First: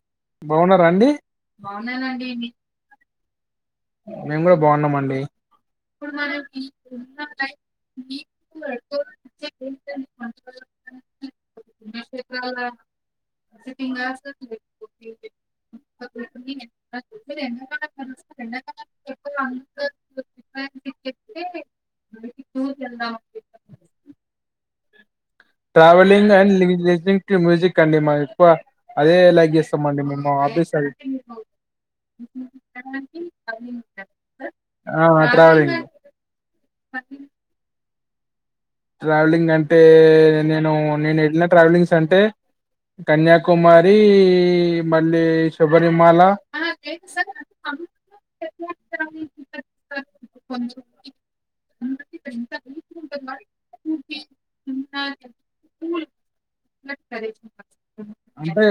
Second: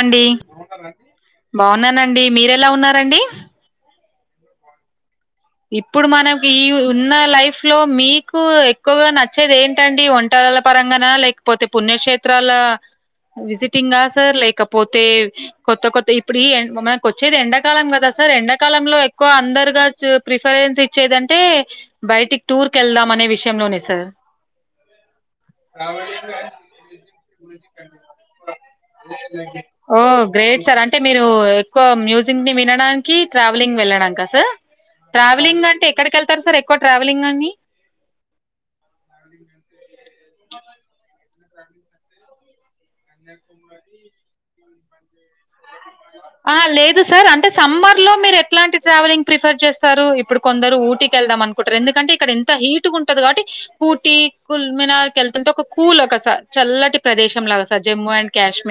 అండి బాగున్నారా అండి బాగున్నాన్ అండి మీరెలా ఉన్నార్ అండి మేమ్ కూడా బావున్నామ్ అండి ఇప్పుడు మనకి ఈ ఉన్న లైఫ్ లో మీకు ఎక్కువగా నచ్చేది ఏంట అండి ఒంట రాళ్ళ పరంగాన లేకపోతే పుణ్యక్షేత్రాల్లా విజిటింగా సార్ లేకపోతే కొత్త కొత్త ఇప్పుడు ఈ మనకి వచ్చేది ఎండాకాలం కదా సార్ ఎండాకాలం కాలంలో ఎక్కువ అందరుగా ప్రిఫరెన్స్ ఇచ్చేదంఅంటే బయటికి టూర్ కే ల్దాం అనే విషయంలోనే sir travelling and listening to music అండి మా ఎక్కువ అదే లైక్ అ ఓ చేస్తామండి మేము మా గ్రే ఎట్ ఆఫీస్ సార్ అది అంటే మీరు ఎక్కువ మ్యూజిక్ ని వినడానికి ట్రావెలింగ్ వెళ్ళడాని క సార్ ఆ ట్రావిలింగ్ ట్రావెలింగ్ అంటే ఎక్కడికి వెళ్తారు సార్ ఎక్కువ ట్రావెలింగ్ అని ట్రావెలింగ్ అంటే నేను నేను ఎళ్ళిన ట్రావెలింగ్స్ అంటే కన్యాకుమారి మళ్ళీ శబరిమాల ఆ లేదు సార్ అంటే సమ్మర్ లో మీరు ఎట్లాంటి ట్రావెలింగ్ ప్రిఫయర్ చేస్తారు ఇప్పుడు కొందరు ఊటీకి ఎళ్దామ్ అనుకుంటారు ఎందుకంటే ఇక్కడ ఎంత హీట్గా ఉంటది కాబట్టి ఊటీ కుల్మినార్కి వెళ్తుంటే ఒక కూల్ ఒకసార్ చల్లటి ప్రదేశం లాగా సార్ జమ్మూ అండ్ కశీ అదే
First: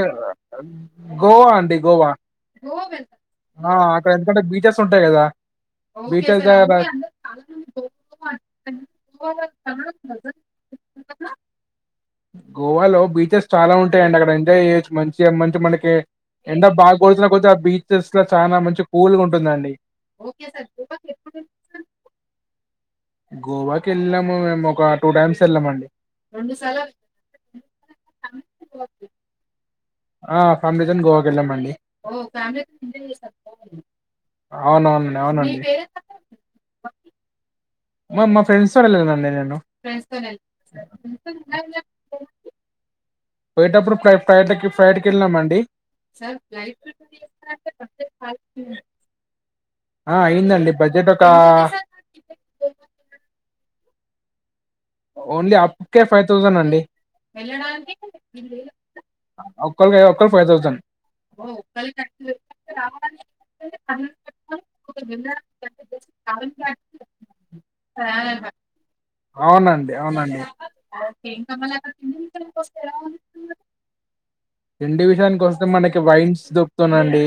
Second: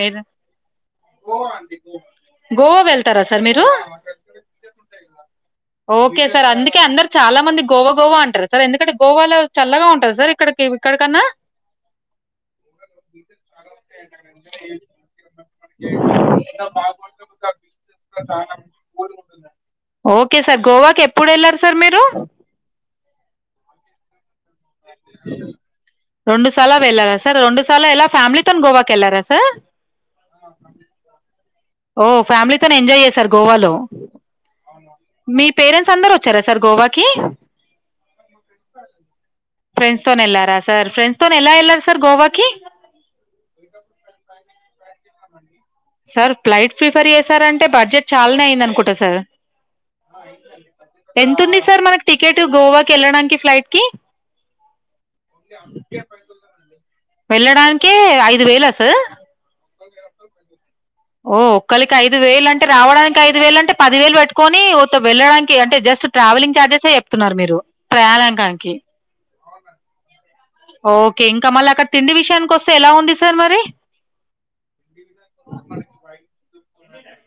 గోవా అండి గోవా గోవా వెళ్తారా సార్ మీరు అక్కడ ఎందుకంటే బీచ్ స్ ఉంటాయి కదా ఓకే బీచెస్ సార్ దగ్గర అందుకే అందరు చాలా మంది గోవా గోవా అంటారు సార్ ఎందుకంటే గోవాలో చల్లగా ఉంటదా సార్ ఇక్కడి కన్నా గోవాలో బీచెస్ చాలా ఉంటాయంండి అక్కడ ఎంజాయ్ చెయొచ్చు మంచిగా మనకి ఎ బాగా ఎండాకొడితే ఆ బీచెస్ లో చాలా మంచిగా కూల్గా ఉంటుందండి ఓకే సార్ గోవాకి ఎప్పుడు వెళ్లారు సార్ మీరు గోవాకి వెళ్ళినాము మేము ఒక టూ టైమ్స్ వెళ్ళామండి రెండు సార్లా వెళ్లారా సార్ రెండు సార్ల ఎలా ఫ్యామిలీతోని గోవాకి వెళ్లారా సార్ ఆ ఫ్యామిలీతోని గోవాకి వెళ్ళామండి ఓ ఫ్యామిలీతో ఎంజాయ్ చేసారు గోవాలో అవునవునండి మీ అవునండి పేరెంట్స్ అందరు వచ్చారా సార్ గోవాకి మా మా ఫ్రెండ్స్ తో వెళ్ళానండి నేను ఫ్రెండ్ తోనే వెల్లారా సార్ ఫ్రెండ్స్ తో ఎలా వెళ్లార్ సార్ గోవాకిి పోయేటప్పుడు ఫ్లైట్ ఎక్కి ఫ్లైట్ లో వెళ్ళామండి సార్ ఫ్లైట్ ప్రిఫర్ చేసారంటే బడ్జెట్ చాలానే అయింది అనుకుంటా సార్ ఆ అయిందండి బడ్జెట్ ఒక ఎంత ఉంది సార్ మనకు టికెట్ గోవాకి వెళ్ళడానికి ఫ్లైట్ కి ఓన్లీ ఫైవ్ థౌసండ్ అండి వెళ్ళడానికే ఐదు వేల సార్ ఒకరికి ఫైవ్ థౌసండ్ ఓ ఒక్కలికి ఐదు వేలు అంటే రావడానికి ఐదు వేలు అంటే పది వేలు పట్టుకొని ఉత్త వెళ్ళడానికి అంటే జస్ట్ ట్రావెలింగ్ చార్జెస్ చెప్తున్నారు మీరు ప్రయాణానికి అవునండి అవునండి ఓకే ఇంకా మళ్ళ అక్కడ తిండి విషయానికి వస్తే ఎలా ఉంది సార్ మరి తిండి విషయాని కోస్తే మనకి వైన్స్ దొరుకుతుంది అండి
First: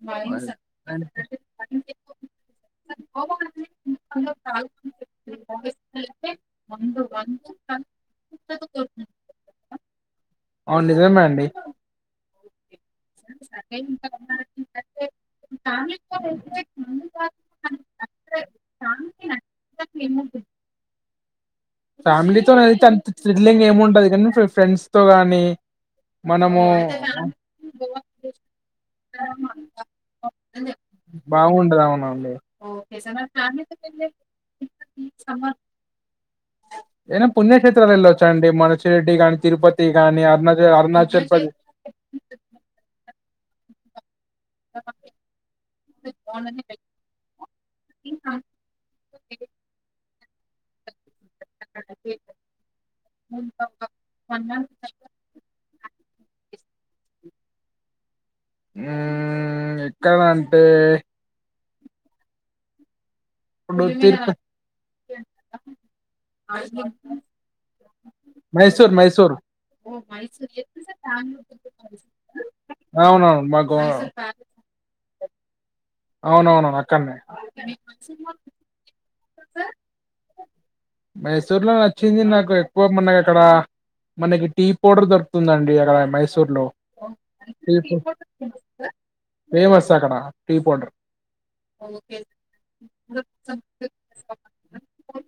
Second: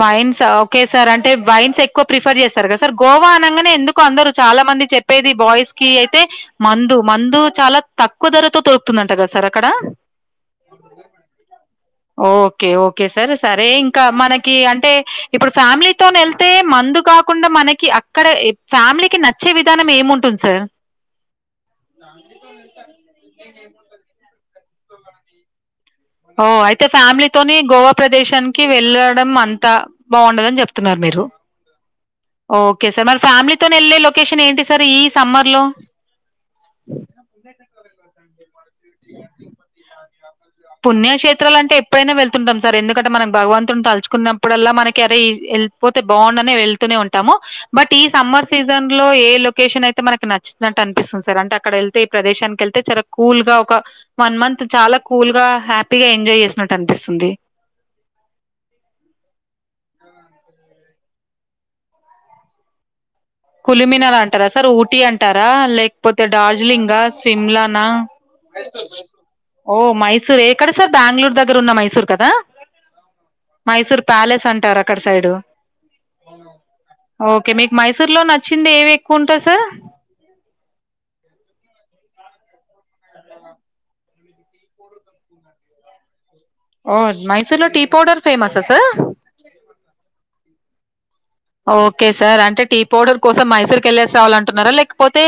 వైన్స్ ఓకే సార్ అంటే వైన్స్ ఎక్కువ ప్రిఫర్ చేస్తారు కదా సార్ గోవా అనగానే ఎందుకు అందరు చాలా కొంత మంది చెప్పేది బాయ్స్ కి అయితే మందు చాలా తక్కువ ధరతో దోరుకుతుందట కదా సార్ అక్కడ ఆ నిజమే అండి ఓకే ఓకే సార్ సరే ఇంకా మనకి అంటే ఇప్పుడు ఫ్యామిలీతో వెళ్తే మందు కాకుండా మనకి అక్కడ ఫ్యామిలీకి నచ్చే విధానం ఏముంటుంది సార్ ఫ్యామిలీతోనే వెళ్తే అంత థ్రిల్లింగ్ ఏమి ఉండదు కానీ ఫ్రెండ్స్ తో గాని ఓ మనము అయితే ఫ్యామిలీతోని గోవా ప్రదేశానికి వెళ్ళడం అంతా బాగుండదని చెప్తున్నారు మీరు. బాగుండదు అవునవును ఓకే సార్ మరి ఫ్యామిలీతోని వెళ్లేే లొకేషన్ ఏంటి సార్ ఈ సమ్మర్ లో అయినా పుణ్యక్షేత్రం పుణ్యక్షేత్రాలు వెళ్ళొచ్చండి మన షిరిడి గాని తిరుపతి గాని అరుణాచల్ అరుణాచల్ ప్రదేశ్ పుణ్యక్షేత్రాలు అంటే ఎప్పుడైనా వెళ్తుంటాం సర్ ఎందుకంటే మన భగవంత్ తలుచుకున్నప్పుడల్లా మనకి అరే వెళ్ళిపోతే బాగుండు అనే వెల్ ఉంటాము బట్ ఈ సమ్మర్ సీజన్ లో ఏ లొకేషన్ అయితే మనకి నచ్చినట్టు అనిపిస్తుందో సర్ అంటే అక్కడ వెళ్తే ఈ ప్రదేశానికి వెళ్తే చాలా కూల్ గా ఒక వన్ మంత్ చాలా కూల్ గా హ్యాపీ ఇగా ఎంజాయ్ చేసినట్టు అనిపిస్తుంది మ్మ్ ఎక్కడంటే ఇప్పుడు కులిమినార్ తిరుప అంటారా సార్ ఊటీ అంటారా లేకపోతే డార్జిలింగ సిమ్లానా మైసూర్ మైసూర్ ఓ మైసూర్ ఎక్కడ సార్ బెంగుళూరు దగ్గర ఉన్న మైసూర్ కదా అవునవును మాకు మైసూర్ ప్యాలెస్ అంటారు అక్కడ సైడు అవునవును అక్కన్నే సార్ లో నచ్చింది ఏవి ఎక్కువ మైసూర్ లో నచ్చ వచ్చింది నాకు ఎక్కువ మనకి అక్కడ మనకి టీ పౌడర్ దొరుకుతుంది అండి అక్కడ మై మైసూర్లో ఓ మైసూర్ లో టీ పౌడర్ ఫేమసా సార్ ఫేమస్ అక్కడ టీ పౌడర్ ఓకే సార్ అంటే టీ పౌడర్ కోసం మైసూర్ కి వెళ్ళేస్ కావాలంటున్నారా లేకపోతే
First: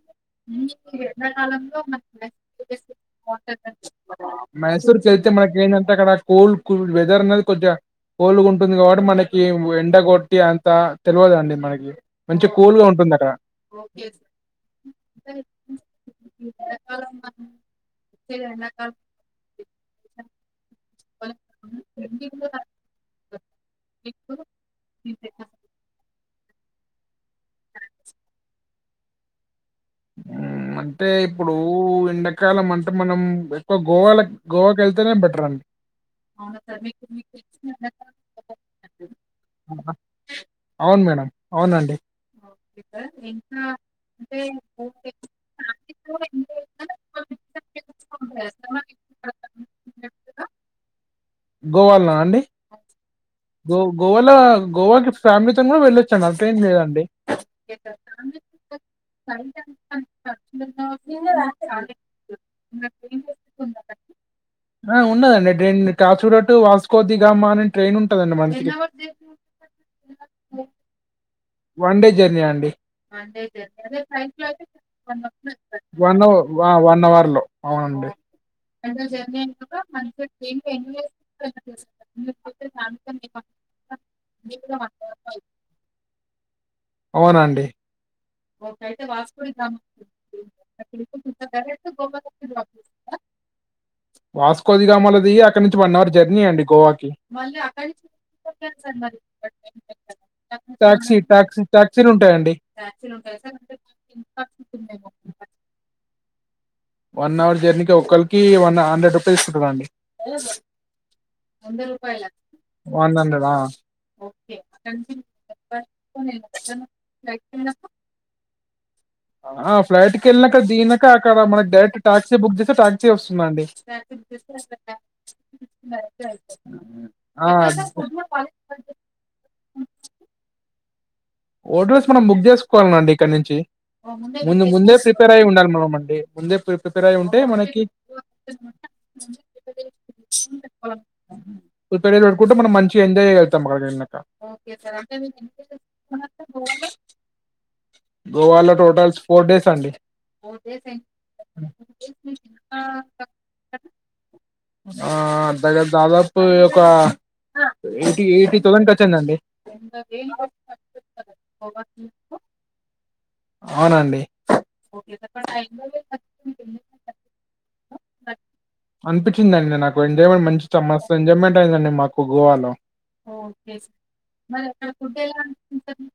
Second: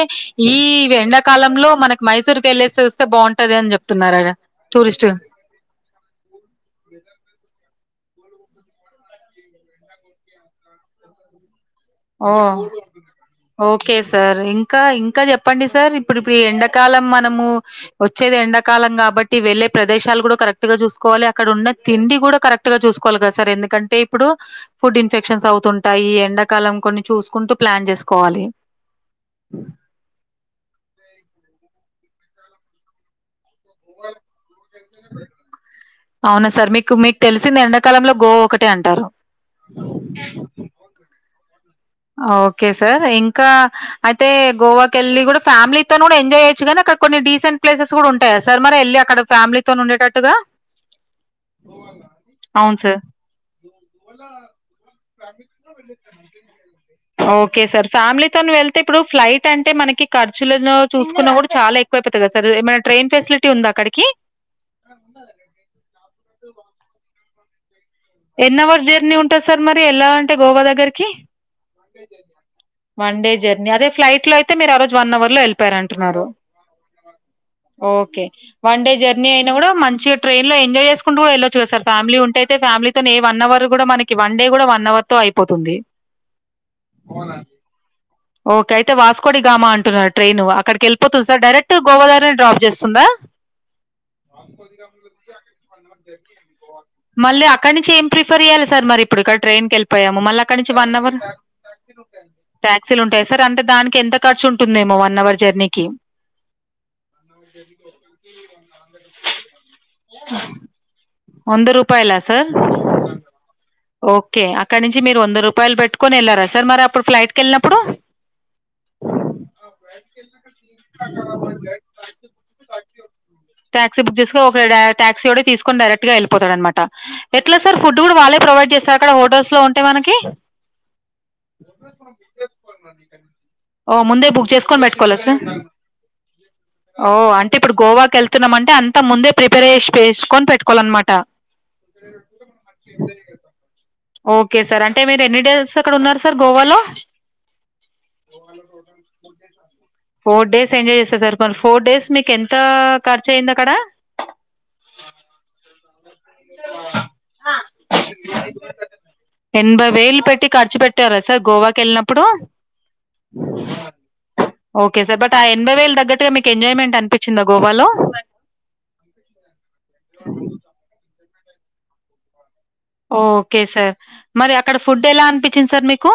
ఈ ఎండాకాలంలో మనకి మైసూరుకి వెళ్ళలేసి వస్తే బాగుంటది అని చెప్ న్నార మైసూర్కి వెళ్తే మనకి ఏంటంటే అక్కడ కూల్ కూల్ వెదర్ అనేది కొంచెం కోలుగా ఉంటుంది కాబట్టి మనకి ఎండగొట్టి అంతా తెలియదండి మనకి ఓ మంచి కూల్గా ఉంటుంది అక్కడ ఓకే సార్ ఇంకా ఇంకా చెప్పండి సార్ ఇప్పుడు ఇప్పుడు ఎండాకాలం మనము వచ్చేది ఎండ కాలం కాబట్టి వెళ్లే ప్రదేశాలు కూడా కరెక్ట్ గా వాలి అక్కడన్న తిండి కూడా కరెక్ట్ గా చూసుకోవాలి కదా సార్ ఎందుకంటే ఇప్పుడు ఫుడ్ ఇన్ఫెక్షన్స్ అవుతుంటాయి ఎండ కాలం కొన్ని చూసుకుంటూ ప్లాన్ చేసుకోవాలి ఉమ్ అంటే ఇప్పుడు ఎండాకాలం అంటే మనం ఎక్కువ గోవాల గోవాకి వెళ్తేనే బెటర్ అం అవునా సార్ మీకు మీకు తెలిసింది ఎండాకాలంలో గోవ ఒకటే అంటారు అవును మేడం అవునండి. ఓకే సార్ ఇంకా అయితే గోవా వెళ్ళి కూడా ఫ్యామిలితో కూడా ఎంజాయ్ చేయ్యచ్చు కానీ అడ కొన్ని డిసెంట్ ప్లేసెస్ కూడా ఉంటాయా సార్ మరి వెళ్ళి అక్కడ ఫ్యామిలీతో ఉండ టట్టుగా గోవాల్నా అండి గో గోవాలో గోవాకి ఫ్యామిలీతోని కూడా వెళ్ళొచు అట్లేమ్ లెద్ అడ ఓకే సార్ ఫ్యామిలీతో వెళ్తే ఇప్పుడు ఫ్లైట్ అంటే మనకి ఖర్చులు చూసుకున్నా కూడా చాలా ఎక్ ఎక్కువైపోతుంది కా సార్ ఏమైనా ట్రైన్ ఫెసిలిటీ ఉందా అక్కడికి ఆ ఉన్నదండి ట్రైన్ కాచూ రటు వాసుకో దిగామ అని ట్రైన్ ఉ ఎన్ అవర్స్ జర్నీ ఉంటంది సార్ మరి ఏల్లాలి అంటే గోవా దగ్గరకి వన్ డే జర్నీ అండి వన్ డే జర్నీ అదే ఫ్లైట్ లో అయితే మీరు ఆ రోజు వన్ అవర్ లో వెళ్ళపోయరంటున్నారు అవ ఆ! అవర్‌లో. వ అవునండి. ఓకే వన్ డే జర్నీ అయినా కూడా మంచిగా ట్రైన్ లో ఎంజాయ్ చేసుకుంటూ కూడా ఎల్లచ్చు కదా సర్ ఫ్యామిలీ ఉంటే అయితే ఫ్యామిలీతో డే వన్ అవర్ కూడా మనకి వన్ డే కూడా వన్ అవర్ తో అయిపోతుంది అవునండి ఓకే అయితే వాస్కోడిగామా అంటున్నారు ట్రైన్ అక్కడికి వెళ్ళిపోతుంది సార్ డైరెక్ట్ గోవా దగ్గర డ్రాప్ చేస్తుందా వాస్కో ది గామాలో దిగి అక్కడి నుంచి అవర్ జర్నీ అండి గోవాకి. మళ్ళీ అక్కడి నుంచి ఏం ప్రిఫర్ చేయాలి సార్ మరి ఇప్పుడు ట్రైన్ కి వెళ్ళిపోయాము మళ్ళ మరి అక్కడ నుంచి వన్ అవర్ టాక్సీ టాక్సీ నుంచి టాక్సీలుంటాయండి. టాక్సీ ఉంటాయి సార్ అంటే దానికి ఎంత ఖర్చు ఉంటుందేమో వన్ అవర్ జర్నీకి వన్ అవర్ జర్నీకి ఒకళ్రికి వన్ హండ్రెడ్ రూపీస్ ఉంటుందండి వంద రూపాయలా సార్ వన్ హండ్రెడ్ ఆ ఓకే అక్కడ నుంచి మీరు వంద రూపాయలు పెట్టుకొని వెళ్ళారా సార్ మరి అప్పుడు ఫ్లైట్ క వెళ్ళినప్పుడు ఆ ఫ్లైట్ కి వెళ్ళినాక దీనక అక్కడ మనకి డైరెక్ట్ టాక్సీ బుక్ చేస్తే టాక్సీ వస్తుందండి టాక్సీ బుక్ చేసుకో ఒక టా ఆ ఎట్లా సార్ ఫుడ్ కూడా వాళ్ళే ప్రొవైడ్ చేస్తారు అక్కడ హోటల్స్ లో ఉంటాయి మనకి ఓడ్రల్స్ మనం బుక్ చేసుకోవాలండి ఇక్కడ నుంచి ఓ ముందే బుక్ ముందు చేసుకొని ముందే పెట్టుకోవాలా ప్రిపేర్ సార్ అయి ఉండాలి మనం అండి ముందే ప్రిపేర్ అయి్య ఉంటే మనకి అంతా ముందే ప్రిపరేషేసుకొని పెట్టుకోవాలన్నమాట ప్రిపేర్ చేసి పెట్టుకుంటే మనం మంచిగా చేయగలుగుతాం అక్కడ ఓకే సార్ అంటే మీరు ఎన్ని డేస్ అక్కడ ఉన్నారు సార్ గోవాలో గోవాలో టోటల్ ఫోర్ డేస్ అండి ఫోర్ డేస్ ఎంజాయ్ చేశారా సార్ మ ఫోర్ డేస్ మీకు ఎంత ఖర్చు అయింది అక్కడ ఆ దగ్గర దాదాపుగా ఒక ఎయిటీ ఎయిటీ థౌసండ్ క నదండి న్ట్టారా సార్ గోవాకెళ్ళినప్పుడు ఔనండి ఒకే సర్ బట్ ఆ ఎనభై వేల్ దగ్గట్టుగా మీకెంజాయ్మెంట్ అనిపించిద్దా గోవాలో అనిపించిదండి నాకు ఎంజాయ్మెంట్ మంచి చ మస్తు ఎంజాయ్మెంట్ ఐందండి మాకు గోవాలో ఓకె సార్ మరి అక్కడ ఫుడ్ ఎలా అనిపించింది సర్ మికూ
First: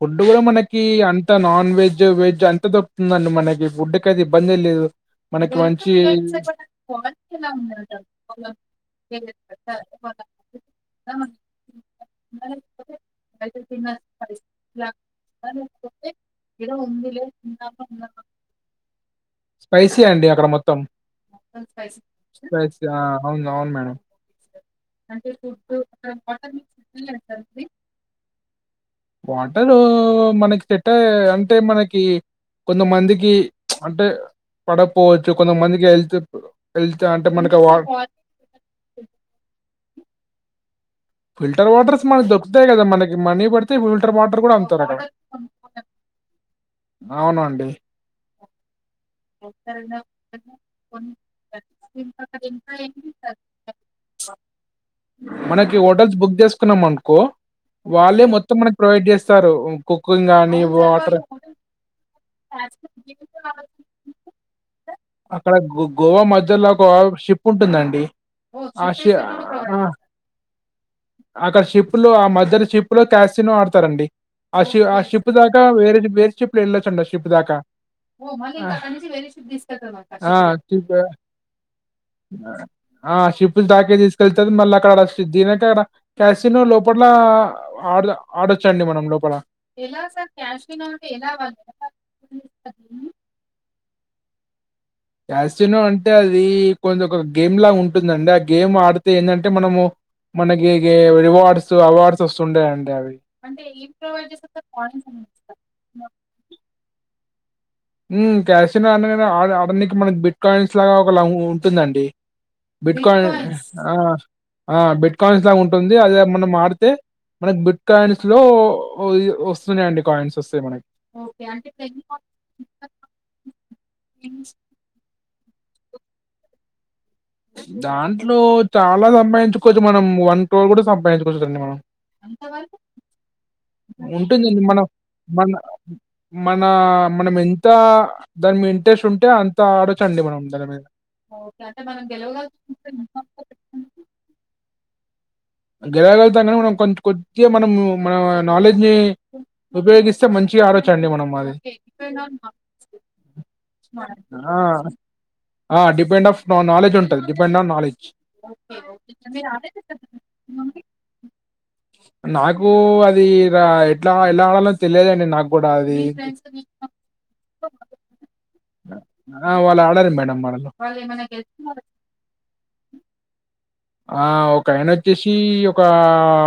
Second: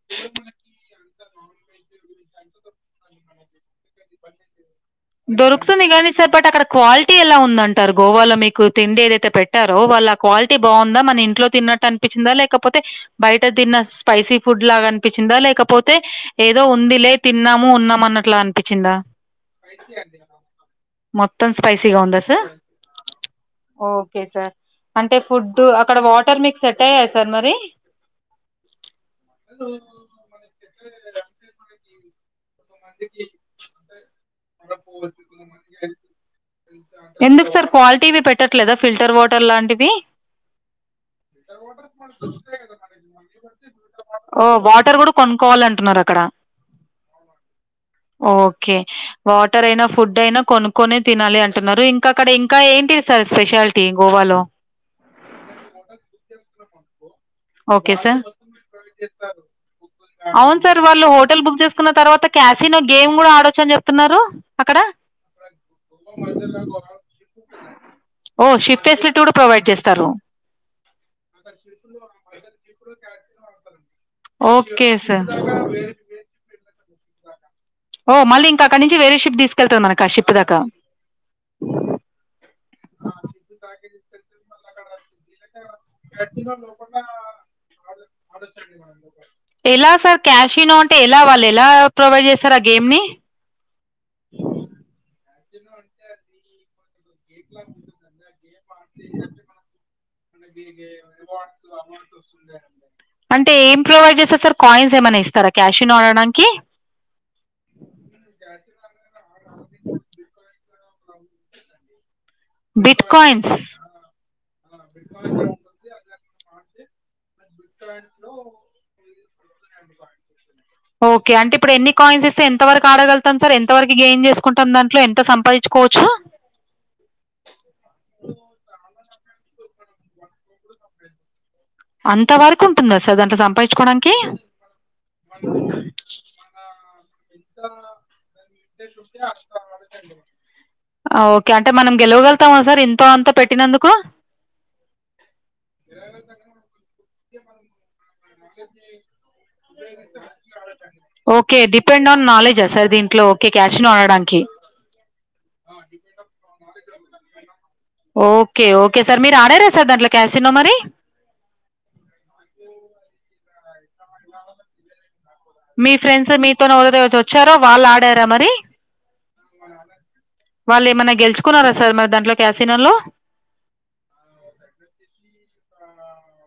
ఫుడ్డు గుడా మనకీ అంత నాన్ వెజ్ వెజ్ అంత దొర్క్తుందండి మనకి ఫుడ్ కైతే ఇబ్బందే లేదు మనకి దొరుక్తుంది మంచి గనీ సర్ బట్ అక్కడ క్వాల్టీ ఎలా ఉందంటారు గోవాలో మీకు తిండి ఏదైతే పెట్టారో వ ల క్వాల్టీ బాగుంద మన ఇంట్లో తిన్నట్టు అనిపించిందా లేకపోతే బయట తిన్న స్పైసీ ఫుడ్ లాగా అనిపిచిందా లేకపోతే ఏదో ఉంది లే తిన్నాము ఉన్నాము అన్నట్లా అనిపించిందా స్పైసీ అండి అక్కడ మోత్తం మోత్తం స్పైసీగ ఉందా సర్ అవును. అవును మేడం. ఓకె సర్ అంటె ఫుడ్డు అక్కడ వాటర్ మీక్ సెట్టైయ్యాయ సర్ మరి వాటరూ మనకి పెద్దా అంటే మనకి కొంతమందికి అంటే పడపోవచ్చు కొంతమందికి హెల్త్ హెల్త్ అంటే ఎందుక్ మనకి సర్ వా క్వాలిటీవి పెట్టట్లేద ఫిల్టర్ వాటర్ లాంటివి ఫిల్టర్ వాటర్స్ మనకు దొరుకుతాయి గదా! మనకి మనీ బడితే ఫిల్టర్ వాటర్ ఓ గూడా వాటర్ అమ్ముతారక్కడ. గుడా కొనుక్కవాలంటున్నారు అక్కడ అవునండి. ఓకె వాటర్ ఐనా ఫుడ్ ఐనా కొనుక్కొనే తినాలి అంటున్నారు ఇంక అక్కడ ఇంకా ఏంటిది సార్ స్పెషాల్టీ గోవా లో మనకి హోటల్స్ బుక్ జేస్ కున్నం అన్కో ఓకే వాళ్ళే మొత్తం మనకి ప్రొవైడ్ జేస్తారు కుకింగ్ ఔను గాని, సర్ వాళ్ళు వాటర్ హోటల్ బుక్ జేస్కున్న తర్వాత క్యాసినో గేమ్ గుడా ఆడొచ్చు అని జెప్తున్నారు అక్కడ అక్కడ గొ గోవా మధ్యల ఒక షిప్ ఉంటుందండి ఓహ్! షిప్ అదే. అ షి ఫెసిలిటీ ఆ గూడా ప్రొవైడ్ అ చేస్తారు. అక్కడ షిప్ లో ఆ మధ్యల షిప్ లో క్యాసినో ఆడ్తరండి మీరు ఆ షి ఓకే ఆ సార్. షిప్ దాకా వేరేది వేర్ షిప్ లో వెళ్ళొచ్చండి ఆ షిప్ దాక ఒ మళ్ళింకక్కనించి ఆ షిప్ ఆ షిప్ ద క తీసుకెళ్తార్ మళ్ళ అకాడ తినే కాడ క్యాసినో లోపల ఆడ్ద ఆడోచ్చండి మనం లోపల ఎలా సార్ క్యాషినో అంటె ఎలా వాళ్ళేలా ప్రొవైడ్ జేస్తరు ఆ గేమ్ ని క్యాసినో అంటె అదీ కొంజంక గేమ్ లా ఉంటుందండి ఆ గేమ్ ఆడితే ఏంటంటే మనము మనకి గే రివార్డ్స్ అవార్డ్స్ ఒస్తుంటాయండి అవి ఇస్తర క్యాశినో ఆడడానికి ఉమ్ క్యాసిన అన ఆడనికి మనక్ బిట్ కాయిన్స్ లాగా ఒక ల ఉంటుందండి బిట్ బిట్కాయిన్ కాయిన్స్ అ ఆ బిట్కాయిన్స్ లాగుంటుంది అదిద మనం ఆడ్తే మనక్ బిట్ కాయిన్స్లో ఒ ఇ ఒస్తున్నయండి కాయిన్స్ ఒస్ ఓకె అంటిప్పుడు ఎన్ని కాయిన్స్ ఇస్తే ఎంత వరక్ ఆడగల్తాం సర్ ఎంతవరకి గేన్ చేస్కుంటం దాంట్లో ఎంత సంపాఇచ్చుకోచ్చు దాంట్లో చాలా సంపాదించుకోవచ్చు మనం వన్ క్రో గుడా సంపాదించుకోచ్చండి మనం అంత వరకు ఉంటుందా సార్ దాంట్లో సంపాదించుకోవడానికి ఉంటుంది మనం మన్ మనా మనమెంత దాన్ మీ ఇంట్రెస్ట్ ఉంటే అంత ఆడచం ఇట్లేమన ఉంటార అ ఓకె అంటె మనం గెలవగల్తామ సర్ ఇంతో అంతో పెట్టినందుకు గెలగల్గుతం గనీ మనం కొంచ్ కొద్దిగా మనం మనా నాలెడ్జి ఉపయోగిస్తే మంచిగా ఆడోచండి మనం అది ఓకే డిపెండ్ ఆన్ నాలెడ్జా సార్ దీంట్లో ఓకే క్యాషినో ఆడడానికి ఆ అ డిపెండ్ ఆఫ్ న నాలెడ్జ్ ఉంటది depend on knowledge okay okay sir మీరు ఆడార సార్ దాంట్లో క్యాష్. నాకు అది, ఎట్లా ఎలా ఆడాలో తెలియదు అండి నాకు కూడా మీ అది ఫ్రెండ్స్ మీతోనే ఎవారోతో వచ్చారో వాళ్ళు ఆడారా మరి. ఆ వాళ్ళు ఆడారు మేడం మనలో వాళ్ళు ఏమైన్నా గెలుచుకున్నారా సార్ మరి దాంట్లో క్యాసిన లో ఆ ఒక ఆయన వచ్చేసి ఒక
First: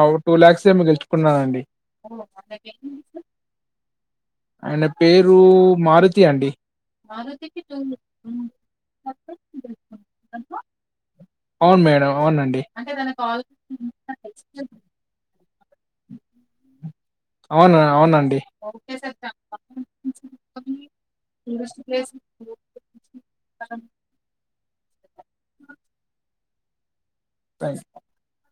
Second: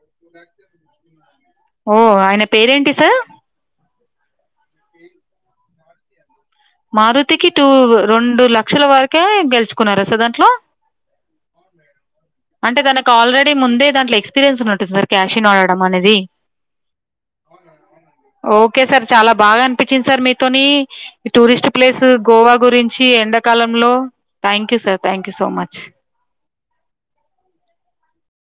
ఓ ట్వలాక్స్ ఏమో గెలుచుకున్నానండి ఓ ఆయన పేరేంటి సార్ ఆయన పేరు మారుతి అండి. మారుతికి టూ రెండు లక్షల వరకే గెలుచుకున్నార సార్ దాంట్లో అవును మేడం అవునండి అంటే తనకు ఆల్రెడీ ముందే దాంట్లో ఎక్స్పీరియన్స్ ఉన్నటూ సార్ క్యాష్ నడడం అనేది అవును అవునండి ఓకే సార్ చాలా బాగా అనిపించింది సార్ మీతోని ఈ టూరిస్ట్ ప్లేస్ గోవా గురించి ఎండాకాలంలో thank you sir thank you so much థ్యాక్